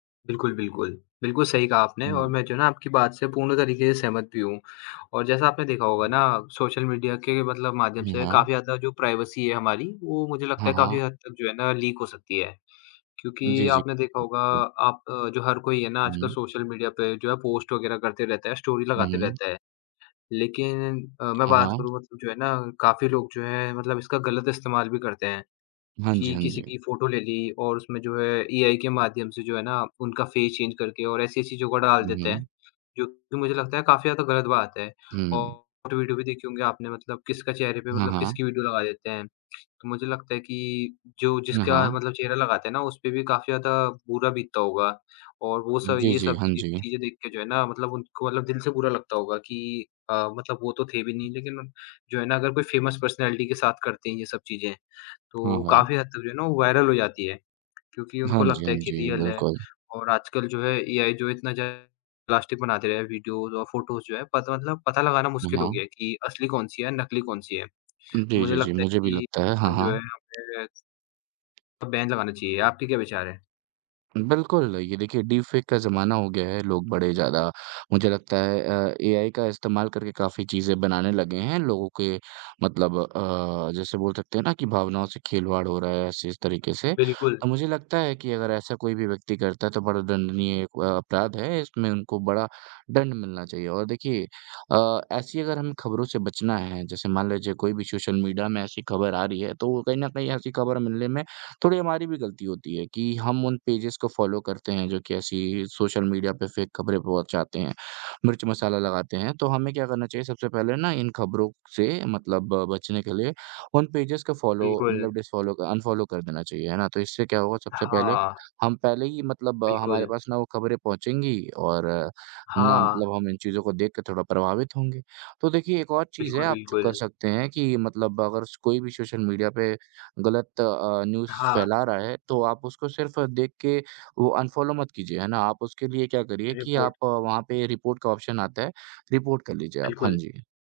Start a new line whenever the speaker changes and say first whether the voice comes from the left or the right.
left: बिल्कुल, बिल्कुल, बिल्कुल सही कहा आपने और
right: हुँ।
left: मैं जो है ना, आपकी बात से पूर्ण तरीके से सहमत भी हूँ। और जैसा आपने देखा होगा ना सोशल मीडिया के मतलब माध्यम
right: हुँ,
left: से काफ़ी
right: हाँ।
left: ज़्यादा जो प्राइवेसी है हमारी, वो मुझे लगता
right: हाँ,
left: है काफ़ी
right: हाँ।
left: हद तक जो है ना लीक हो सकती है। क्योंकि
right: जी, जी।
left: आपने देखा होगा आप जो हर कोई है ना आजकल
right: हुँ।
left: सोशल मीडिया पे जो है पोस्ट वगैरह करते रहते है, स्टोरी
right: हुँ,
left: लगाते
right: हुँ।
left: रहते है। लेकिन अ, मैं
right: हाँ,
left: बात
right: हाँ।
left: करूँ मतलब जो है ना काफ़ी लोग जो हैं मतलब इसका गलत इस्तेमाल भी करते हैं,
right: हाँ जी,
left: कि
right: हाँ
left: किसी
right: जी।
left: की फ़ोटो ले ली और उसमें जो है एआई के माध्यम से जो है ना उनका फेस चेंज करके और ऐसी चीज़ों का डाल
right: हुँ,
left: देते हैं,
right: हुँ।
left: जो कि मुझे लगता है काफ़ी ज़्यादा गलत बात है
right: हुँ, हुँ।
left: और वीडियो भी देखी होंगी आपने मतलब किसका चेहरे पे
right: हाँ,
left: मतलब
right: हाँ।
left: किसकी वीडियो लगा देते हैं। तो मुझे लगता है कि जो
right: अ,
left: जिसका
right: हाँ।
left: मतलब चेहरा लगाते हैं ना उसपे भी काफ़ी ज़्यादा बुरा बीतता होगा और वो
right: हुँ,
left: सब
right: जी,
left: ये
right: जी।
left: सब
right: हाँ
left: ची
right: जी।
left: चीज़ें देख के जो है ना मतलब उनको मतलब दिल से बुरा लगता होगा कि अ, मतलब वो तो थे भी नहीं लेकिन जो है ना, अगर कोई फेमस पर्सनैलिटी के साथ करते हैं ये सब चीज़ें,
right: हाँ,
left: तो
right: हाँ।
left: काफ़ी हद तक जो है ना वो वायरल हो जाती है। क्योंकि
right: हाँ
left: उनको
right: जी,
left: लगता
right: हाँ
left: है कि
right: जी,
left: रियल है
right: बिल्कुल।
left: और आजकल जो है एआई जो इतना ज़्यादा प्लास्टिक बनाते रहे हैं, वीडियोज़ और फ़ोटोज़ जो हैं, पत मतलब पता लगाना
right: उ,
left: मुश्किल हो
right: हाँ।
left: गया है कि असली कौन-सी है, नकली कौन-सी है? तो
right: जी,
left: मुझे
right: जी, जी।
left: लगता है
right: मुझे भी
left: कि
right: लगता है, हाँ,
left: हम जो है
right: हाँ।
left: हमें अब बैन लगाना चाहिए, आपके क्या विचार है?
right: बिल्कुल, ये देखिए डीप फेक का ज़माना हो गया है, लोग बड़े ज़्यादा मुझे लगता है अ अ, एआई का इस्तेमाल करके काफ़ी चीज़ें बनाने लगे हैं लोगों के मतलब अ, जैसे बोल सकते हैं ना कि भावनाओं से खिलवाड़ हो रहा है ऐसे इस तरीके से,
left: बिल्कुल।
right: तो मुझे लगता है कि अगर ऐसा कोई भी व्यक्ति करता है, तो बड़ा दंडनीय एक अपराध है, इसमें उनको बड़ा दंड मिलना चाहिए और देखिए अ, ऐसी अगर हम खबरों से बचना है जैसे मान लीजिए कोई भी सोशल मीडिया में ऐसी खबर आ रही है, तो कहीं न कहीं ऐसी खबर मिलने में थोड़ी हमारी भी गलती होती है कि हम उन पेजेज़ को फ़ॉलो करते हैं, जो कि ऐसी सोशल मीडिया पे फेक खबरें पहुँचाते हैं, मिर्च मसाला लगाते हैं। तो हमें क्या करना चाहिए सबसे पहले ना इन खबरों से मतलब बचने के लिए उन पेजेज़ को फ़ॉलो
left: बिल्कुल।
right: मतलब डिस फ़ॉलो अनफ़ॉलो कर देना चाहिए, है ना? तो इससे क्या होगा सबसे पहले
left: हाँ।
right: हम पहले ही मतलब हमारे
left: बिल्कुल।
right: पास ना वो खबरें पहुँचेंगी और ना
left: हाँ।
right: मतलब हम इन चीज़ों को देख के थोड़ा प्रभावित होंगे। तो देखिए एक और चीज़ है
left: बिल्कुल,
right: आप जो कर
left: बिल्कुल।
right: सकते हैं कि मतलब अगर स कोई भी सोशल मीडिया पे गलत अ, न्यूज़
left: हाँ।
right: फैला रहा है, तो आप उसको सिर्फ़ देख के वो अनफ़ॉलो मत कीजिए है ना, आप उसके लिए क्या करिए कि
left: रिपोर्ट।
right: आप वहाँ पे रिपोर्ट का ऑप्शन आता है रिपोर्ट कर लीजिए आप। हाँ
left: बिल्कुल।
right: जी।